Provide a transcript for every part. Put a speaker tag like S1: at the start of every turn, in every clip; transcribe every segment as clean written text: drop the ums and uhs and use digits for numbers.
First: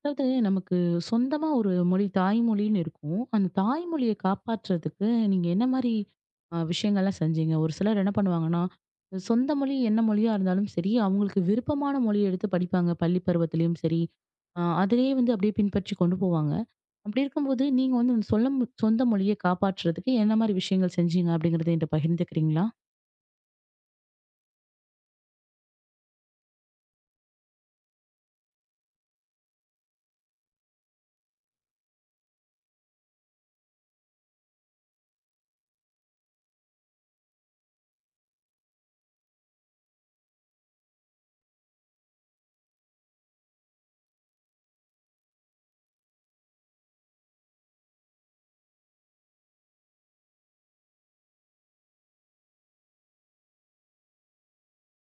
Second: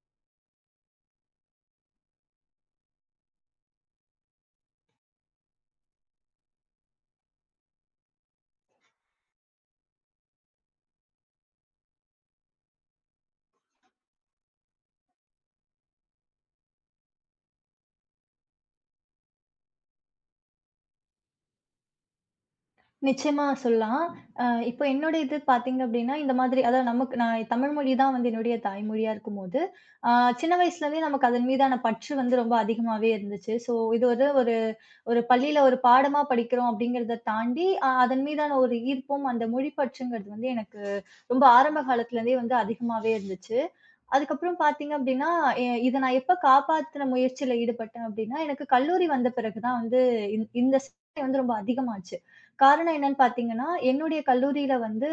S1: அதாவது நமக்கு சொந்தமா ஒரு மொழி தாய்மொழின்னு இருக்கும். அந்த தாய்மொழிய காப்பாற்றுறதுக்கு நீங்க என்ன மாரி விஷயங்கள்லாம் செஞ்சீங்க? ஒரு சிலர் என்ன பண்ணுவாங்கன்னா, சொந்த மொழி என்ன மொழியா இருந்தாலும் சரி, அவங்களுக்கு விருப்பமான மொழிய எடுத்து படிப்பாங்க. பள்ளி பருவத்திலயும் சரி, அதிலேயே வந்து அப்படியே பின்பற்றி கொண்டு போவாங்க. அப்படி இருக்கும்போது, நீங்க வந்து அந்த சொந்த மொழிய காப்பாற்றுறதுக்கு என்ன மாரி விஷயங்கள் செஞ்சீங்க? அப்படிங்கிறத என்கிட்ட பகிர்ந்துக்கிறீங்களா?
S2: நிச்சயமா சொல்லலாம். இப்போ என்னோட இது பார்த்தீங்க அப்டின்னா, இந்த மாதிரி அதாவது நமக்கு நான் தமிழ் மொழி தான் வந்து என்னுடைய தாய்மொழியா இருக்கும்போது, அ சின்ன வயசுலேருந்தே நமக்கு அதன் மீதான பற்று வந்து ரொம்ப அதிகமாவே இருந்துச்சு. ஸோ இது வந்து ஒரு ஒரு பள்ளியில ஒரு பாடமா படிக்கிறோம் அப்டிங்கிறத தாண்டி, அதன் மீதான ஒரு ஈர்ப்பும், அந்த மொழி பற்றுங்கிறது வந்து எனக்கு ரொம்ப ஆரம்ப காலத்துலேருந்தே வந்து அதிகமாவே இருந்துச்சு. அதுக்கப்புறம் பார்த்தீங்க அப்படின்னா, இத நான் எப்ப காப்பாத்துன முயற்சியில ஈடுபட்டேன் அப்படின்னா, எனக்கு கல்லூரி வந்த பிறகு தான் வந்து இந்த சிந்தனை வந்து ரொம்ப அதிகமாச்சு. காரணம் என்னன்னு பார்த்தீங்கன்னா, என்னுடைய கல்லூரியில வந்து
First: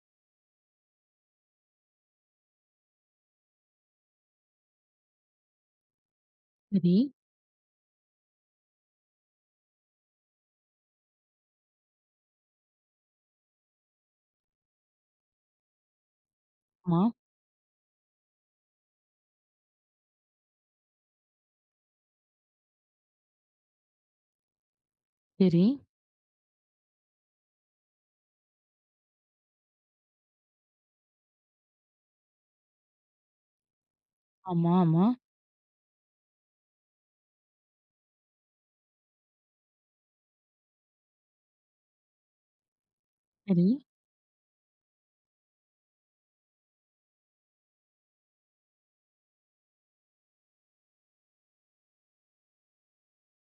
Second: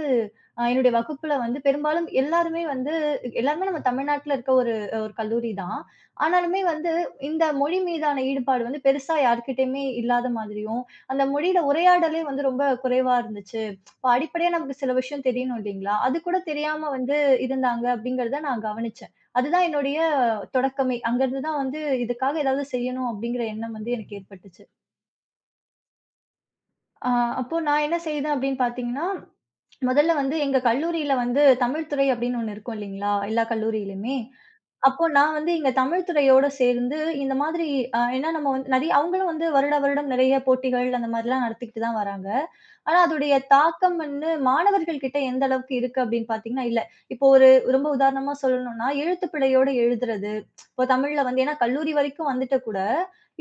S2: என்னுடைய வகுப்புல வந்து பெரும்பாலும் எல்லாருமே வந்து எல்லாருமே நம்ம தமிழ்நாட்டுல இருக்க ஒரு ஒரு கல்லூரி தான். ஆனாலுமே வந்து
S1: சரி.
S2: இந்த மொழி மீதான ஈடுபாடு வந்து பெருசா யார்கிட்டயுமே இல்லாத மாதிரியும், அந்த மொழியில உரையாடலே வந்து ரொம்ப குறைவா இருந்துச்சு. இப்ப அடிப்படையா நமக்கு சில விஷயம் தெரியணும் இல்லைங்களா? அது கூட தெரியாம
S1: ஆமா.
S2: வந்து இருந்தாங்க அப்படிங்கிறத நான் கவனிச்சேன். அதுதான் என்னுடைய தொடக்கமே. அங்கருந்து தான் வந்து இதுக்காக ஏதாவது செய்யணும் அப்படிங்கிற எண்ணம் வந்து எனக்கு ஏற்பட்டுச்சு.
S1: சரி.
S2: அ அப்போ நான் என்ன செய்தேன் அப்படின்னு பார்த்தீங்கன்னா, முதல்ல வந்து எங்க கல்லூரியில வந்து தமிழ் துறை அப்படின்னு ஒண்ணு இருக்கும் இல்லைங்களா? எல்லா கல்லூரியிலுமே.
S1: ஆமா,
S2: அப்போ
S1: ஆமா.
S2: நான் வந்து எங்க தமிழ் துறையோட சேர்ந்து இந்த மாதிரி ஏன்னா நம்ம வந்து நெறைய அவங்களும் வந்து வருடா வருடம் நெறைய போட்டிகள் அந்த மாதிரிலாம் நடத்திக்கிட்டு தான் வராங்க. ஆனா அதோடைய
S1: சரி.
S2: தாக்கம் வந்து மாணவர்கள் கிட்ட எந்த அளவுக்கு இருக்கு அப்படின்னு பார்த்தீங்கன்னா, இல்ல. இப்போ ரொம்ப உதாரணமா சொல்லணும்னா, எழுத்துப் பிழையோட எழுதுறது. இப்போ தமிழ்ல வந்து ஏன்னா கல்லூரி வரைக்கும் வந்துட்டு கூட,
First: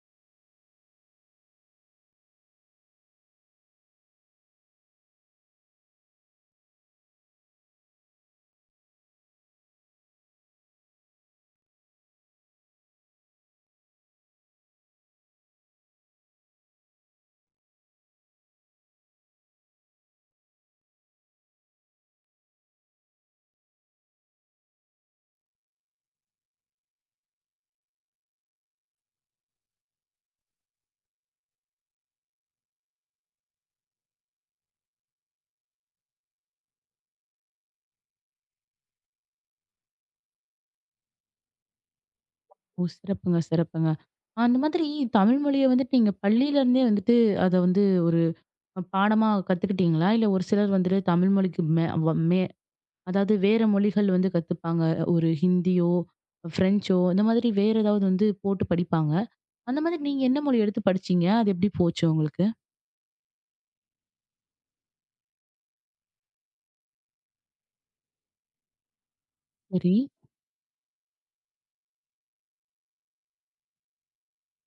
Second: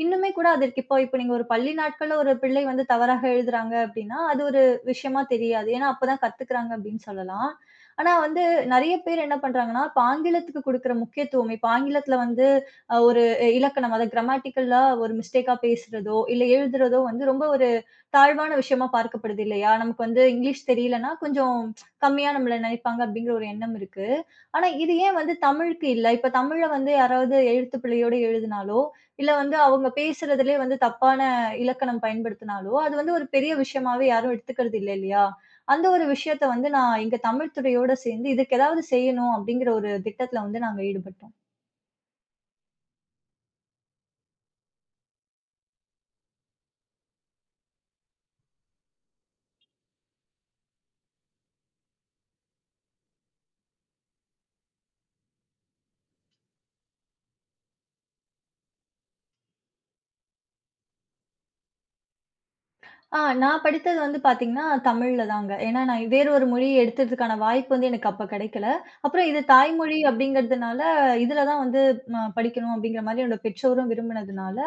S2: இன்னுமே கூட அதற்கு இப்போ இப்போ நீங்க ஒரு பள்ளி நாட்கள்ல ஒரு பிள்ளை வந்து தவறாக எழுதுறாங்க அப்படின்னா, அது ஒரு விஷயமா தெரியாது. ஏன்னா, அப்பதான் கத்துக்கிறாங்க அப்படின்னு சொல்லலாம். ஆனா வந்து நெறைய பேர் என்ன பண்றாங்கன்னா, இப்ப ஆங்கிலத்துக்கு குடுக்குற முக்கியத்துவம் இப்ப ஆங்கிலத்துல வந்து ஒரு இலக்கணம் அத கிராமட்டிக்கல்லா ஒரு மிஸ்டேக்கா பேசுறதோ, இல்ல எழுதுறதோ வந்து ரொம்ப ஒரு தாழ்வான விஷயமா பார்க்கப்படுது இல்லையா? நமக்கு வந்து இங்கிலீஷ் தெரியலன்னா கொஞ்சம் கம்மியா நம்மள நினைப்பாங்க அப்படிங்கிற ஒரு எண்ணம் இருக்கு. ஆனா இது ஏன் வந்து தமிழுக்கு இல்ல? இப்ப தமிழ்ல வந்து யாராவது எழுத்துப்பிழையோட எழுதினாலோ, இல்ல வந்து அவங்க பேசுறதிலே வந்து தப்பான இலக்கணம் பயன்படுத்தினாலோ, அது வந்து ஒரு பெரிய விஷயமாவே யாரும் எடுத்துக்கிறது இல்ல இல்லையா? அந்த ஒரு விஷயத்த வந்து நான் எங்க தமிழ் துறையோட சேர்ந்து, இதுக்கு ஏதாவது செய்யணும் அப்படிங்கிற ஒரு திட்டத்துல வந்து நாங்க ஈடுபட்டோம்.
S1: ஓ! சிறப்புங்க, சிறப்புங்க. அந்த மாதிரி தமிழ் மொழிய வந்துட்டு நீங்க பள்ளியிலருந்தே வந்துட்டு அத வந்து ஒரு பாடமா கத்துக்கிட்டீங்களா? இல்ல ஒரு சிலர் வந்துட்டு தமிழ் மொழிக்கு மே வ மே அதாவது வேற மொழிகள் வந்து கத்துப்பாங்க. ஒரு ஹிந்தியோ, ஃப்ரெஞ்சோ இந்த மாதிரி வேற ஏதாவது வந்து போட்டு படிப்பாங்க. அந்த மாதிரி நீங்க என்ன மொழி எடுத்து படிச்சீங்க? அது எப்படி போச்சு உங்களுக்கு?
S2: நான் படித்தது வந்து பார்த்தீங்கன்னா, தமிழ்ல தாங்க. ஏன்னா, நான் வேறு ஒரு மொழி எடுத்ததுக்கான வாய்ப்பு வந்து எனக்கு அப்ப கிடைக்கல. அப்புறம் இது
S1: சரி.
S2: தாய்மொழி அப்படிங்கிறதுனால, இதுல தான் வந்து படிக்கணும் அப்படிங்கிற மாரி என்னோட பெற்றோரும் விரும்பினதுனால,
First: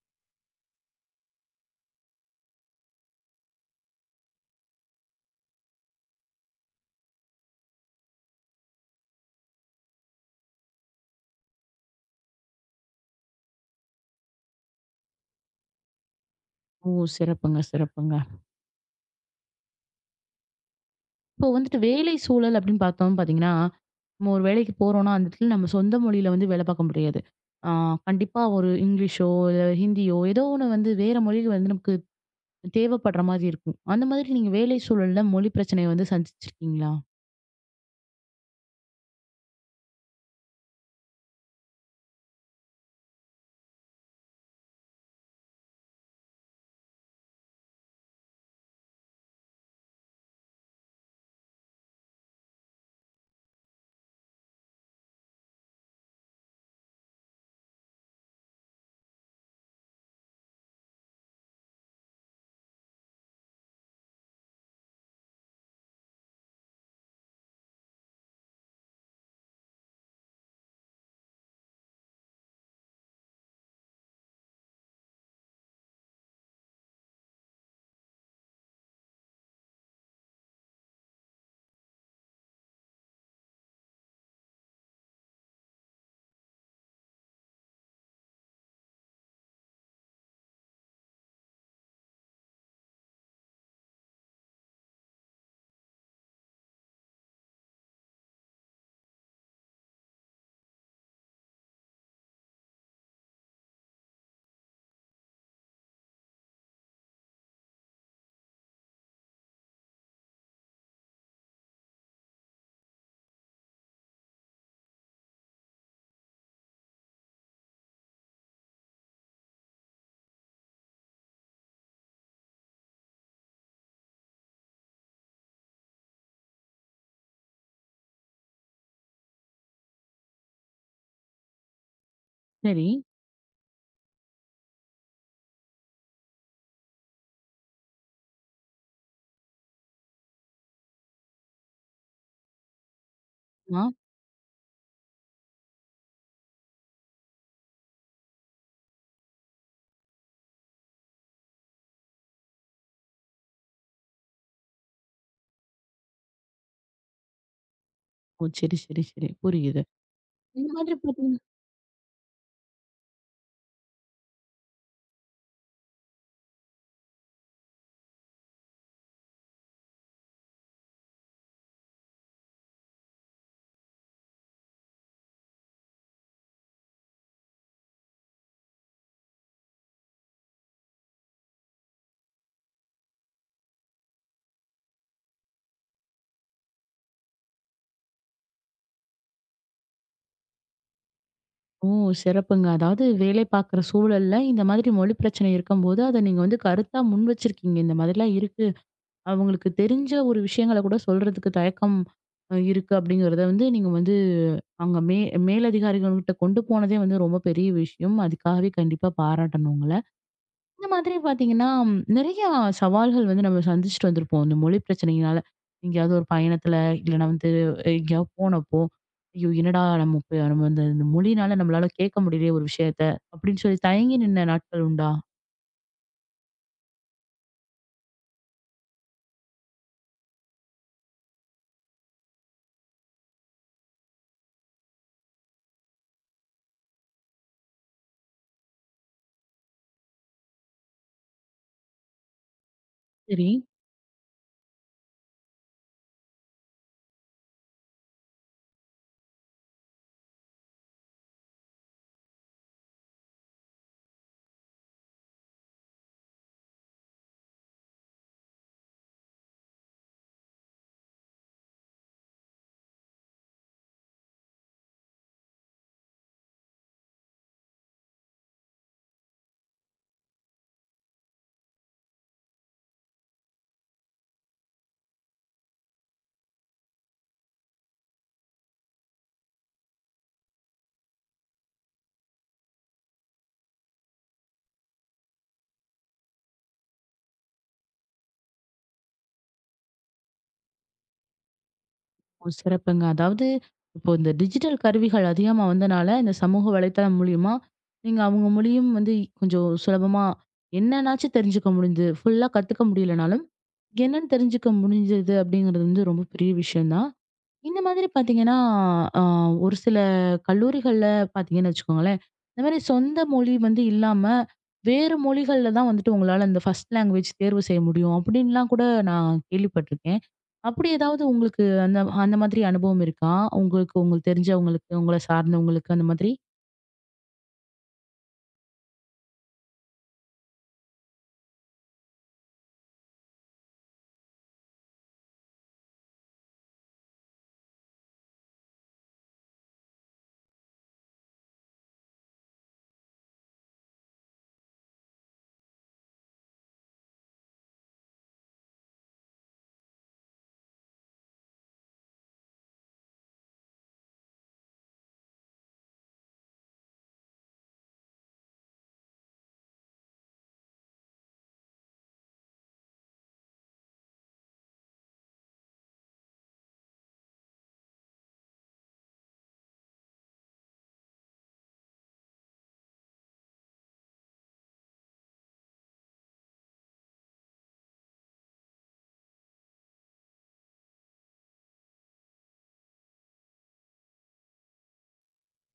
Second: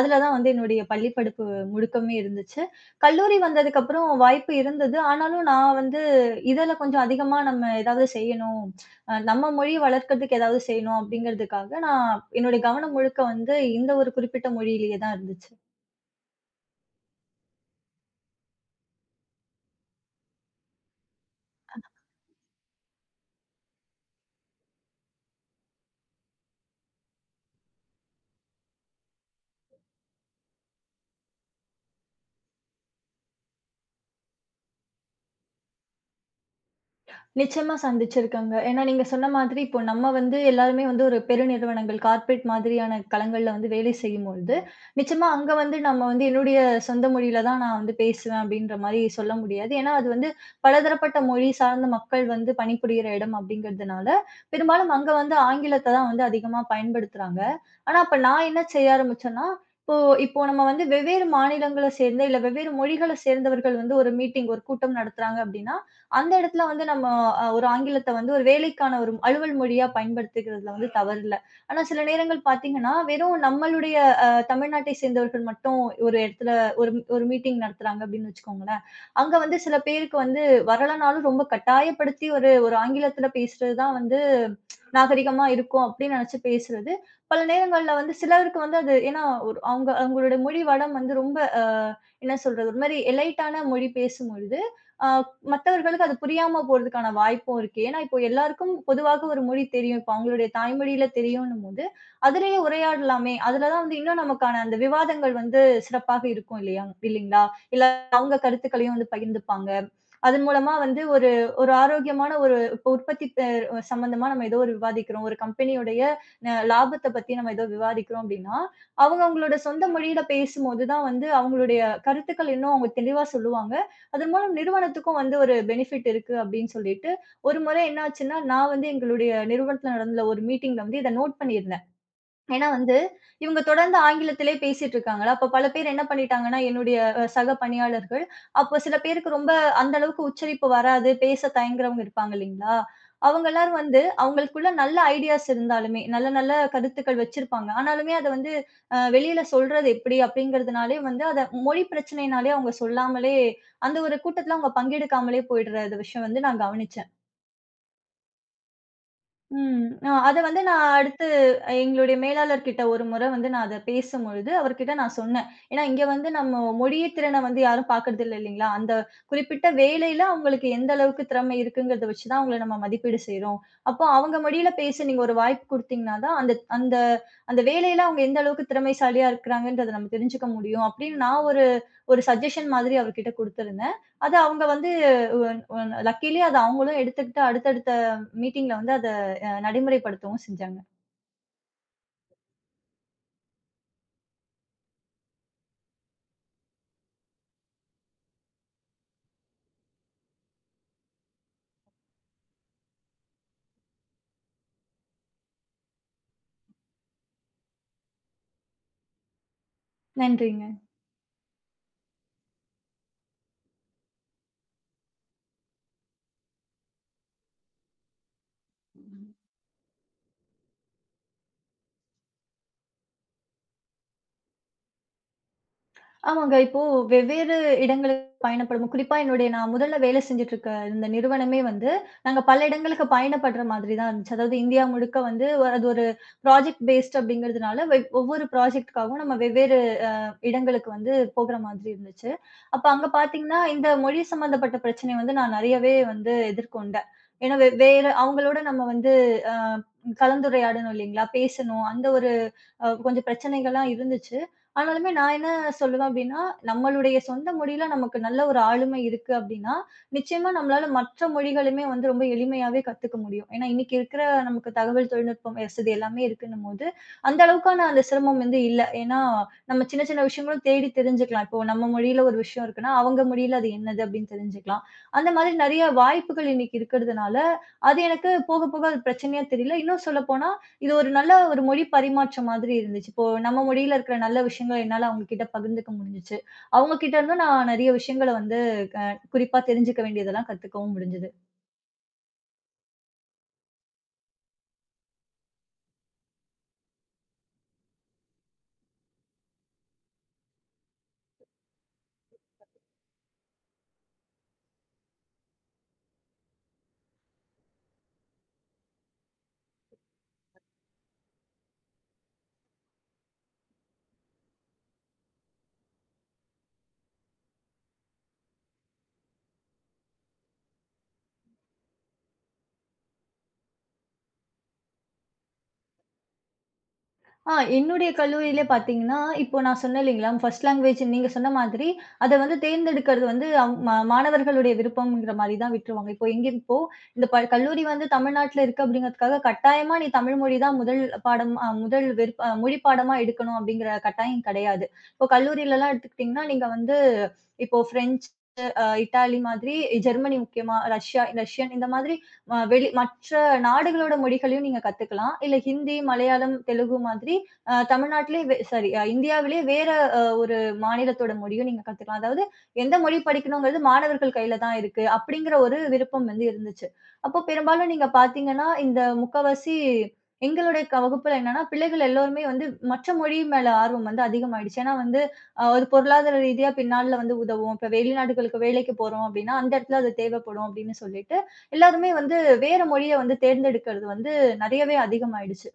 S2: அதுல தான் வந்து என்னுடைய பள்ளி படிப்பு முழுக்கமே இருந்துச்சு. கல்லூரி வந்ததுக்கப்புறம் வாய்ப்பு இருந்தது. ஆனாலும் நான் வந்து இதுல கொஞ்சம் அதிகமா நம்ம ஏதாவது செய்யணும், நம்ம மொழிய வளர்க்கறதுக்கு ஏதாவது செய்யணும் அப்படிங்கிறதுக்காக, நான் என்னுடைய கவனம் முழுக்க வந்து இந்த ஒரு குறிப்பிட்ட மொழியிலேயே தான் இருந்துச்சு.
S1: ஓ! சிறப்புங்க, சிறப்புங்க. இப்போ வந்துட்டு வேலை சூழல் அப்படின்னு பார்த்தோம் பார்த்தீங்கன்னா, நம்ம ஒரு வேலைக்கு போறோம்னா, அந்த இடத்துல நம்ம சொந்த மொழியில வந்து வேலை பார்க்க முடியாது. ஆ கண்டிப்பா ஒரு இங்கிலீஷோ, இல்ல ஹிந்தியோ ஏதோ ஒண்ணு வந்து வேற மொழிகள் வந்து நமக்கு தேவைப்படுற மாதிரி இருக்கும். அந்த மாதிரி நீங்க வேலை சூழல்ல மொழி பிரச்சனைய வந்து சந்திச்சிருக்கீங்களா?
S2: நிச்சயமா சந்திச்சிருக்கங்க. ஏன்னா நீங்க சொன்ன மாதிரி இப்போ நம்ம வந்து எல்லாருமே வந்து ஒரு பெருநிறுவனங்கள், கார்ப்பரேட் மாதிரியான களங்கள்ல வந்து வேலை செய்யும்பொழுது, நிச்சயமா அங்க வந்து நம்ம வந்து என்னுடைய சொந்த மொழியில தான் நான் வந்து பேசுவேன் அப்படின்ற மாரி சொல்ல முடியாது. ஏன்னா அது வந்து பலதரப்பட்ட மொழி சார்ந்த மக்கள் வந்து பணிபுரியிற இடம் அப்படிங்கிறதுனால, பெரும்பாலும் அங்க வந்து ஆங்கிலத்த தான் வந்து அதிகமா பயன்படுத்துறாங்க. ஆனா அப்ப நான் என்ன செய்ய ஆரம்பிச்சேன்னா, இப்போ இப்போ நம்ம வந்து வெவ்வேறு மாநிலங்கள சேர்ந்த, இல்ல வெவ்வேறு மொழிகள சேர்ந்தவர்கள் வந்து ஒரு மீட்டிங், ஒரு கூட்டம் நடத்துறாங்க அப்படின்னா, அந்த இடத்துல வந்து நம்ம ஒரு ஆங்கிலத்த வந்து ஒரு வேலைக்கான ஒரு அலுவல் மொழியா பயன்படுத்திக்கிறதுல வந்து தவறில்ல. ஆனா சில நேரங்கள் பார்த்தீங்கன்னா, வெறும் நம்மளுடைய தமிழ்நாட்டை சேர்ந்தவர்கள் மட்டும் ஒரு இடத்துல ஒரு ஒரு மீட்டிங் நடத்துறாங்க அப்படின்னு வச்சுக்கோங்களேன். அங்க வந்து சில பேருக்கு வந்து வரலனாலும் ரொம்ப கட்டாயப்படுத்தி ஒரு ஒரு ஆங்கிலத்தில பேசுறது தான் வந்து நாகரிகமா இருக்கும் அப்படின்னு நினைச்சு பேசுறது. பல நேரங்கள்ல வந்து சிலருக்கு வந்து அது ஏன்னா ஒரு அவங்க அவங்களுடைய மொழி வளம் வந்து ரொம்ப என்ன சொல்றது? ஒரு மாரி எலைட்டான மொழி பேசும்பொழுது, அ மத்தவர்களுக்கு அது புரியாம போறதுக்கான வாய்ப்பும் இருக்கு. ஏன்னா, இப்போ எல்லாருக்கும் பொதுவாக ஒரு மொழி தெரியும். இப்போ அவங்களுடைய தாய்மொழியில தெரியும்ன்னும்போது, அதிலேயே உரையாடலாமே! அதுல தான் வந்து இன்னும் நமக்கான அந்த விவாதங்கள் வந்து சிறப்பாக இருக்கும் இல்லையா? இல்லீங்களா? இல்ல அவங்க கருத்துக்களையும் வந்து பகிர்ந்துப்பாங்க. அதன் மூலமா வந்து ஒரு ஒரு ஆரோக்கியமான ஒரு இப்போ உற்பத்தி சம்மந்தமா நம்ம ஏதோ ஒரு விவாதிக்கிறோம். ஒரு கம்பெனியுடைய லாபத்த பத்தி நம்ம ஏதோ விவாதிக்கிறோம் அப்படின்னா, அவங்க அவங்களோட சொந்த மொழியில பேசும்போது தான் வந்து அவங்களுடைய கருத்துக்கள் இன்னும் அவங்க தெளிவா சொல்லுவாங்க. அதன் மூலம் நிறுவனத்துக்கும் வந்து ஒரு பெனிஃபிட் இருக்கு அப்படின்னு சொல்லிட்டு, ஒரு முறை என்ன ஆச்சுன்னா, நான் வந்து எங்களுடைய நிறுவனத்தில நடந்த ஒரு மீட்டிங்ல வந்து இத நோட் பண்ணியிருந்தேன். ஏன்னா
S1: சரி.
S2: வந்து, இவங்க தொடர்ந்து ஆங்கிலத்திலே பேசிட்டு இருக்காங்களா, அப்ப பல பேர் என்ன பண்ணிட்டாங்கன்னா, என்னுடைய சக பணியாளர்கள், அப்ப சில பேருக்கு ரொம்ப அந்த அளவுக்கு உச்சரிப்பு வராது, பேச தயங்குறவங்க இருப்பாங்க இல்லைங்களா? அவங்க எல்லாரும்
S1: ஆ.
S2: வந்து அவங்களுக்குள்ள நல்ல ஐடியாஸ் இருந்தாலுமே, நல்ல நல்ல கருத்துக்கள் வச்சிருப்பாங்க. ஆனாலுமே அத வந்து வெளியில சொல்றது எப்படி அப்படிங்கிறதுனாலே வந்து அத மொழி பிரச்சனையினாலே அவங்க சொல்லாமலே, அந்த ஒரு கூட்டத்துல அவங்க பங்கெடுக்காமலே போயிடுற விஷயம் வந்து நான் கவனிச்சிருக்கேன்.
S1: ஓ! சரி, சரி, சரி. புரியுது.
S2: ம். அத வந்து
S1: இந்த
S2: நான்
S1: மாதிரி
S2: அடுத்து
S1: பார்த்தீங்கன்னா.
S2: எங்களுடைய மேலாளர் கிட்ட ஒரு முறை வந்து நான் அத பேசும்பொழுது, அவர்கிட்ட நான் சொன்னேன். ஏன்னா இங்க வந்து நம்ம மொழிய திறன வந்து யாரும் பார்க்கறதில்ல இல்லீங்களா? அந்த குறிப்பிட்ட வேலையில அவங்களுக்கு எந்த அளவுக்கு திறமை இருக்குங்கிறத வச்சு தான் அவங்கள நம்ம மதிப்பீடு செய்றோம். அப்போ அவங்க மொழியில பேச நீங்க ஒரு வாய்ப்பு குடுத்தீங்கன்னா தான், அந்த அந்த அந்த வேலையில அவங்க எந்த அளவுக்கு திறமைசாலியா இருக்கிறாங்கன்றத நம்ம தெரிஞ்சுக்க முடியும். அப்படின்னு நான் ஒரு ஒரு சஜஷன் மாதிரி அவர்கிட்ட குடுத்திருந்தேன். அத அவங்க வந்து ஒன் ஒன் லக்கிலி அத அவங்களும் எடுத்துக்கிட்டு அடுத்தடுத்த மீட்டிங்ல வந்து அத நடைமுறைப்படுத்தவும் செஞ்சாங்க.
S1: ஓ! சிறப்புங்க. அதாவது வேலை பார்க்குற சூழல்ல இந்த மாதிரி மொழி பிரச்சனை இருக்கும்போது, அத நீங்க வந்து கருத்தா முன் வச்சிருக்கீங்க. இந்த மாதிரிலாம் இருக்கு. அவங்களுக்கு தெரிஞ்ச ஒரு விஷயங்கள கூட சொல்றதுக்கு தயக்கம் இருக்கு அப்படிங்கிறத வந்து நீங்க வந்து அங்க மேலதிகாரிகள்கிட்ட கொண்டு போனதே வந்து ரொம்ப பெரிய விஷயம். அதுக்காகவே கண்டிப்பா பாராட்டணும் உங்கள.
S2: நன்றிங்க.
S1: இந்த மாதிரி பார்த்தீங்கன்னா, நிறைய சவால்கள் வந்து நம்ம சந்திச்சுட்டு வந்திருப்போம். இந்த மொழி பிரச்சனையினால. எங்கேயாவது ஒரு பயணத்துல, இல்லைனா வந்து எங்கேயாவது போனப்போ, "ஐயோ! என்னடா நம்ம இப்ப நம்ம இந்த இந்த மொழினால நம்மளால கேட்க முடியலையே ஒரு விஷயத்த" அப்படின்னு சொல்லி தயங்கி நின்ன நாட்கள் உண்டா?
S2: ஆமாங்க. இப்போ வெவ்வேறு இடங்களுக்கு பயணப்படும் குறிப்பா என்னுடைய நான் முதல்ல வேலை செஞ்சுட்டு இருக்க இந்த நிறுவனமே வந்து, நாங்க பல இடங்களுக்கு பயணப்படுற மாதிரி தான் இருந்துச்சு. அதாவது இந்தியா முழுக்க வந்து அது ஒரு ப்ராஜெக்ட் பேஸ்ட் அப்படிங்கிறதுனால ஒவ்வொரு ப்ராஜெக்ட்டுக்காகவும் நம்ம வெவ்வேறு இடங்களுக்கு வந்து போகுற மாதிரி இருந்துச்சு. அப்ப அங்க
S1: சரி.
S2: பார்த்தீங்கன்னா, இந்த மொழி சம்மந்தப்பட்ட பிரச்சனைய வந்து நான் நெறையவே வந்து எதிர்கொண்டேன். ஏன்னா வேற அவங்களோட நம்ம வந்து அ கலந்துரையாடணும் இல்லைங்களா? பேசணும். அந்த ஒரு கொஞ்சம் பிரச்சனைகள்லாம் இருந்துச்சு. ஆனாலுமே நான் என்ன சொல்லுவேன் அப்டின்னா, நம்மளுடைய சொந்த மொழியில நமக்கு நல்ல ஒரு ஆளுமை இருக்கு அப்டின்னா, நிச்சயமா நம்மளால மற்ற மொழிகளுமே வந்து ரொம்ப எளிமையாவே கத்துக்க முடியும். ஏன்னா இன்னைக்கு இருக்கிற நமக்கு தகவல் தொழில்நுட்பம் வசதி எல்லாமே இருக்குன்னும்போது, அந்த அளவுக்கான அந்த சிரமம் வந்து இல்ல. ஏன்னா நம்ம சின்ன சின்ன விஷயங்களும் தேடி தெரிஞ்சுக்கலாம். இப்போ நம்ம மொழியில ஒரு விஷயம் இருக்குன்னா, அவங்க மொழியில அது என்னது அப்படின்னு தெரிஞ்சுக்கலாம். அந்த மாதிரி நெறைய வாய்ப்புகள் இன்னைக்கு இருக்கிறதுனால, அது எனக்கு போக, போக அது பிரச்சனையா தெரியல. இன்னும் சொல்லப்போனா, இது ஒரு நல்ல ஒரு மொழி பரிமாற்றம் மாதிரி இருந்துச்சு. இப்போ நம்ம மொழியில இருக்கிற நல்ல விஷயங்கள என்னால அவங்க கிட்ட பகிர்ந்துக்க முடிஞ்சுச்சு. அவங்க கிட்ட இருந்தும் நான் நெறைய விஷயங்கள வந்து க குறிப்பா தெரிஞ்சுக்க வேண்டியதெல்லாம் கத்துக்கவும் முடிஞ்சது.
S1: ஓ! சிறப்புங்க. அதாவது இப்போ இந்த டிஜிட்டல் கருவிகள் அதிகமா வந்தனால, இந்த சமூக வலைத்தளம் மூலியமா, நீங்க அவங்க மூலியம் வந்து கொஞ்சம் சுலபமா என்னன்னாச்சும் தெரிஞ்சுக்க முடிஞ்சது. ஃபுல்லா கத்துக்க முடியலனாலும், என்னன்னு தெரிஞ்சுக்க முடிஞ்சது அப்படிங்கிறது வந்து ரொம்ப பெரிய விஷயம் தான். இந்த மாதிரி பார்த்தீங்கன்னா, அ ஒரு சில கல்லூரிகள்ல பார்த்தீங்கன்னு வச்சுக்கோங்களேன், இந்த மாரி சொந்த மொழி வந்து இல்லாம, வேறு மொழிகள்ல தான் வந்துட்டு உங்களால இந்த ஃபர்ஸ்ட் லேங்குவேஜ் தேர்வு செய்ய முடியும். அப்படின்லாம் கூட நான் கேள்விப்பட்டுருக்கேன். அப்படி ஏதாவது உங்களுக்கு அந்த அந்த மாதிரி அனுபவம் இருக்கா? உங்களுக்கு உங்களுக்கு தெரிஞ்சவங்களுக்கு, உங்கள சார்ந்தவங்களுக்கு அந்த மாதிரி?
S2: என்னுடைய கல்லூரியிலே பார்த்தீங்கன்னா, இப்போ நான் சொன்னேன் இல்லைங்களா, ஃபர்ஸ்ட் லேங்குவேஜ் நீங்க சொன்ன மாதிரி, அத வந்து தேர்ந்தெடுக்கிறது வந்து அவ் மா மாணவர்களுடைய விருப்பம்ங்கிற மாரி தான் விட்டுருவாங்க. இப்போ இப்போ இந்த கல்லூரி வந்து தமிழ்நாட்ல இருக்கு அப்படிங்கிறதுக்காக, கட்டாயமா நீ தமிழ் மொழி தான் முதல் விருப்ப மொழி பாடமா எடுக்கணும் அப்படிங்கிற கட்டாயம் கிடையாது. இப்போ கல்லூரிலலாம் எடுத்துக்கிட்டீங்கன்னா, நீங்க வந்து இப்போ ஃப்ரெஞ்சு, இட்டாலி மாதிரி, ஜெர்மனி முக்கியமா, ரஷ்யா ரஷ்யன் இந்த மாதிரி ம வெளி மற்ற நாடுகளோட மொழிகளையும் நீங்க கத்துக்கலாம். இல்ல ஹிந்தி, மலையாளம், தெலுங்கு மாதிரி அ தமிழ்நாட்டிலே வே சாரி அ இந்தியாவிலே வேற ஒரு மாநிலத்தோட மொழியும் நீங்க கத்துக்கலாம். அதாவது எந்த மொழி படிக்கணுங்கிறது மாணவர்கள் கையில தான் இருக்கு. அப்படிங்கிற ஒரு விருப்பம் வந்து இருந்துச்சு. அப்போ பெரும்பாலும் நீங்க பார்த்தீங்கன்னா, இந்த முக்காவாசி எங்களுடைய வகுப்புல என்னன்னா, பிள்ளைகள் எல்லோருமே வந்து மற்ற மொழி மேல ஆர்வம் வந்து அதிகமாயிடுச்சு. ஏன்னா வந்து ஒரு பொருளாதார ரீதியா பின்னால வந்து உதவும். இப்ப வெளிநாடுகளுக்கு வேலைக்கு போறோம் அப்படின்னா, அந்த இடத்துல அது தேவைப்படும் அப்படின்னு சொல்லிட்டு. எல்லாருமே வந்து வேற மொழிய வந்து தேர்ந்தெடுக்கிறது வந்து நெறையவே அதிகமாயிடுச்சு.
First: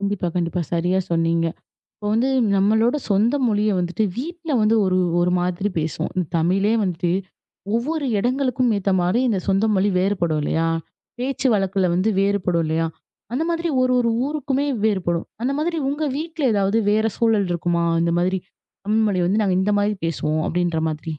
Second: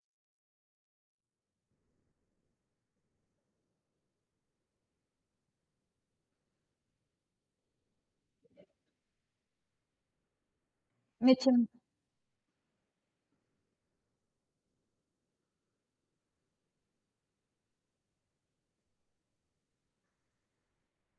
S1: கண்டிப்பா, கண்டிப்பா. சரியா சொன்னீங்க. இப்போ வந்து நம்மளோட சொந்த மொழிய வந்துட்டு வீட்ல வந்து ஒரு ஒரு மாதிரி பேசுவோம். இந்த தமிழே வந்துட்டு ஒவ்வொரு இடங்களுக்கும் ஏத்த மாரி இந்த சொந்த மொழி வேறுபடும் இல்லையா? பேச்சு வழக்குல வந்து வேறுபடும் இல்லையா? அந்த மாதிரி ஒரு ஒரு ஊருக்குமே வேறுபடும். அந்த மாதிரி உங்க வீட்ல ஏதாவது வேற சூழல் இருக்குமா? இந்த மாதிரி தமிழ் மொழி வந்து நாங்க இந்த மாதிரி பேசுவோம் அப்படின்ற மாதிரி.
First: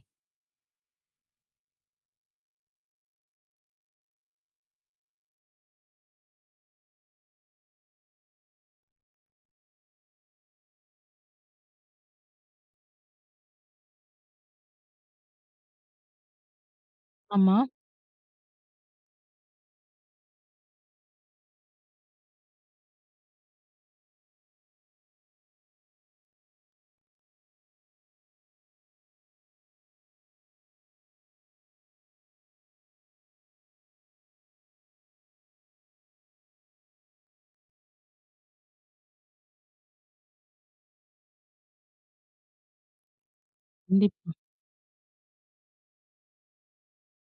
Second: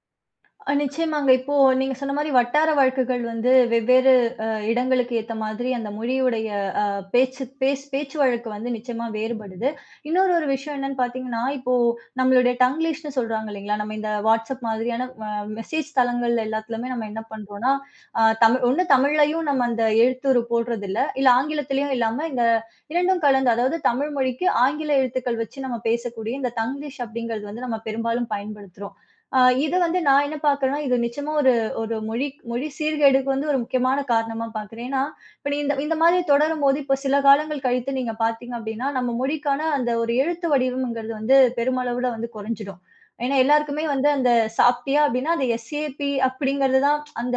S2: நிச்சயமாங்க. இப்போ நீங்க சொன்ன மாரி வட்டார வழக்குகள் வந்து வெவ்வேறு இடங்களுக்கு ஏத்த மாதிரி அந்த மொழியுடைய அ பேச்சு வழக்கு வந்து நிச்சயமா வேறுபடுது. இன்னொரு ஒரு விஷயம் என்னன்னு பார்த்தீங்கன்னா, இப்போ நம்மளுடைய டங்கிலீஷ்ன்னு சொல்றாங்க இல்லைங்களா? நம்ம இந்த வாட்ஸ்அப் மாதிரியான மெசேஜ் தளங்கள்ல எல்லாத்துலயுமே நம்ம என்ன
S1: ஆமா.
S2: பண்றோம்னா, அ தமிழ் ஒண்ணு தமிழ்லயும் நம்ம அந்த எழுத்துரு போடுறதில்ல. இல்ல இல்ல ஆங்கிலத்திலயும் இல்லாம இந்த இரண்டும் கலந்து அதாவது தமிழ் மொழிக்கு ஆங்கில எழுத்துக்கள் வச்சு நம்ம பேசக்கூடிய இந்த தங்கிலீஷ் அப்படிங்கிறது வந்து நம்ம பெரும்பாலும் பயன்படுத்துறோம். ஆ இத வந்து நான் என்ன பார்க்குறேன்னா, இது நிச்சயமா ஒரு ஒரு மொழி மொழி சீர்கேடுக்கு வந்து ஒரு முக்கியமான காரணமா பார்க்குறேன். ஏன்னா, இப்ப நீ இந்த இந்த மாதிரி தொடரும்போது, இப்போ சில காலங்கள் கழித்து நீங்க பார்த்தீங்க அப்டின்னா, நம்ம மொழிக்கான அந்த ஒரு எழுத்து வடிவம்ங்கிறது வந்து பெருமளவுல வந்து குறைஞ்சிடும். ஏன்னா, எல்லாருக்குமே வந்து அந்த
S1: கண்டிப்பா,
S2: சாப்பிட்டியா அப்டின்னா, அந்த எஸ்ஏபி அப்படிங்கிறது தான் அந்த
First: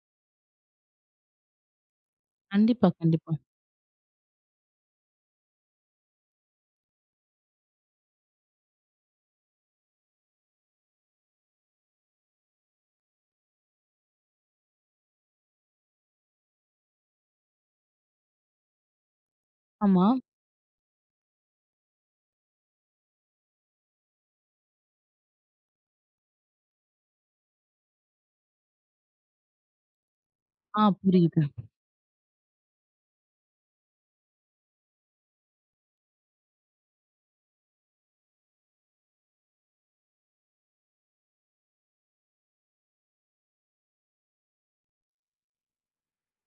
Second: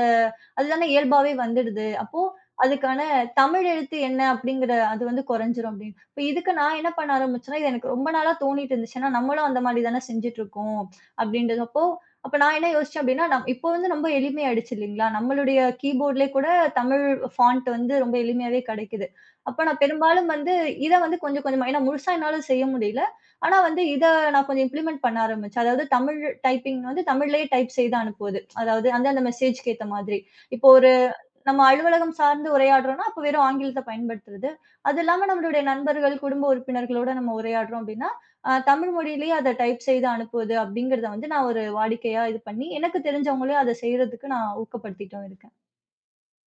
S2: அதுதானே இயல்பாவே வந்துடுது. அப்போ
S1: கண்டிப்பா,
S2: அதுக்கான
S1: கண்டிப்பா.
S2: தமிழ் எழுத்து என்ன அப்படிங்கிற அது வந்து குறைஞ்சிரும் அப்படின்னு. இப்ப இதுக்கு நான் என்ன பண்ண ஆரம்பிச்சேன்னா, இது எனக்கு ரொம்ப நாளா தோணிட்டு இருந்துச்சு. ஏன்னா, நம்மளும் அந்த மாரி தானே செஞ்சுட்டு இருக்கோம் அப்படின்றதப்போ, அப்ப நான் என்ன யோசிச்சேன் அப்டின்னா, இப்போ வந்து ரொம்ப எளிமையாயிடுச்சு இல்லீங்களா? நம்மளுடைய கீபோர்ட்லயே கூட தமிழ் ஃபாண்ட் வந்து ரொம்ப எளிமையாவே கிடைக்குது. அப்ப நான்
S1: ஆமா.
S2: பெரும்பாலும் வந்து இத வந்து கொஞ்சம் கொஞ்சமா ஏன்னா முழுசா என்னால செய்ய முடியல. ஆனா வந்து இத நான் கொஞ்சம் இம்ப்ளிமெண்ட் பண்ண ஆரம்பிச்சேன். அதாவது தமிழ் டைப்பிங் வந்து தமிழ்லயே டைப் செய்து அனுப்புவது. அதாவது அந்தந்த மெசேஜ்க்கு ஏத்த மாதிரி. இப்போ
S1: ஆ
S2: ஒரு
S1: புரியுது.
S2: நம்ம அலுவலகம் சார்ந்து உரையாடுறோம்னா, அப்ப வெறும் ஆங்கிலத்த பயன்படுத்துறது. அது இல்லாம நம்மளுடைய நண்பர்கள், குடும்ப உறுப்பினர்களோட நம்ம உரையாடுறோம் அப்டின்னா, தமிழ் மொழியிலேயே அத டைப் செய்து அனுப்புவது அப்படிங்கிறத வந்து நான் ஒரு வாடிக்கையா இது பண்ணி, எனக்கு தெரிஞ்சவங்களையும் அத செய்றதுக்கு நான் ஊக்கப்படுத்திட்டும் இருக்கேன்.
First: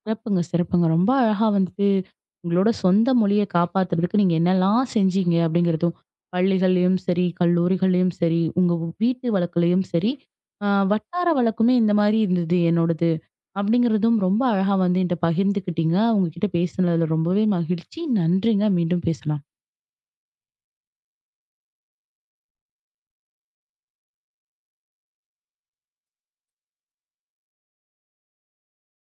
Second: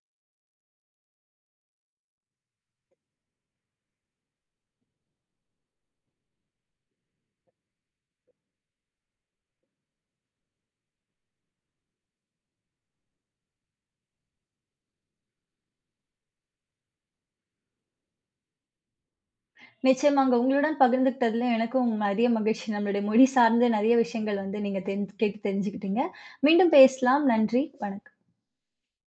S1: சிறப்புங்க, சிறப்புங்க. ரொம்ப அழகா வந்துட்டு, உங்களோட சொந்த மொழிய காப்பாத்துறதுக்கு நீங்க என்னலாம் செஞ்சீங்க அப்படிங்கிறதும், பள்ளிகள்லயும் சரி, கல்லூரிகள்லயும் சரி, உங்க வீட்டு வழக்குலயும் சரி, அ வட்டார வழக்குமே இந்த மாரி இருந்தது என்னோடது. அப்படிங்கிறதும் ரொம்ப அழகா வந்து என்ட்ட பகிர்ந்துக்கிட்டீங்க. உங்க கிட்ட பேசினதுல ரொம்பவே மகிழ்ச்சி. நன்றிங்க. மீண்டும் பேசலாம்.
S2: நிச்சயமாங்க. உங்களுடன் பகிர்ந்துக்கிட்டதுல எனக்கும் நெறைய மகிழ்ச்சி. நம்மளுடைய மொழி சார்ந்து நெறைய விஷயங்கள் வந்து நீங்க கேட்டு தெரிஞ்சுக்கிட்டீங்க. மீண்டும் பேசலாம். நன்றி. வணக்கம்.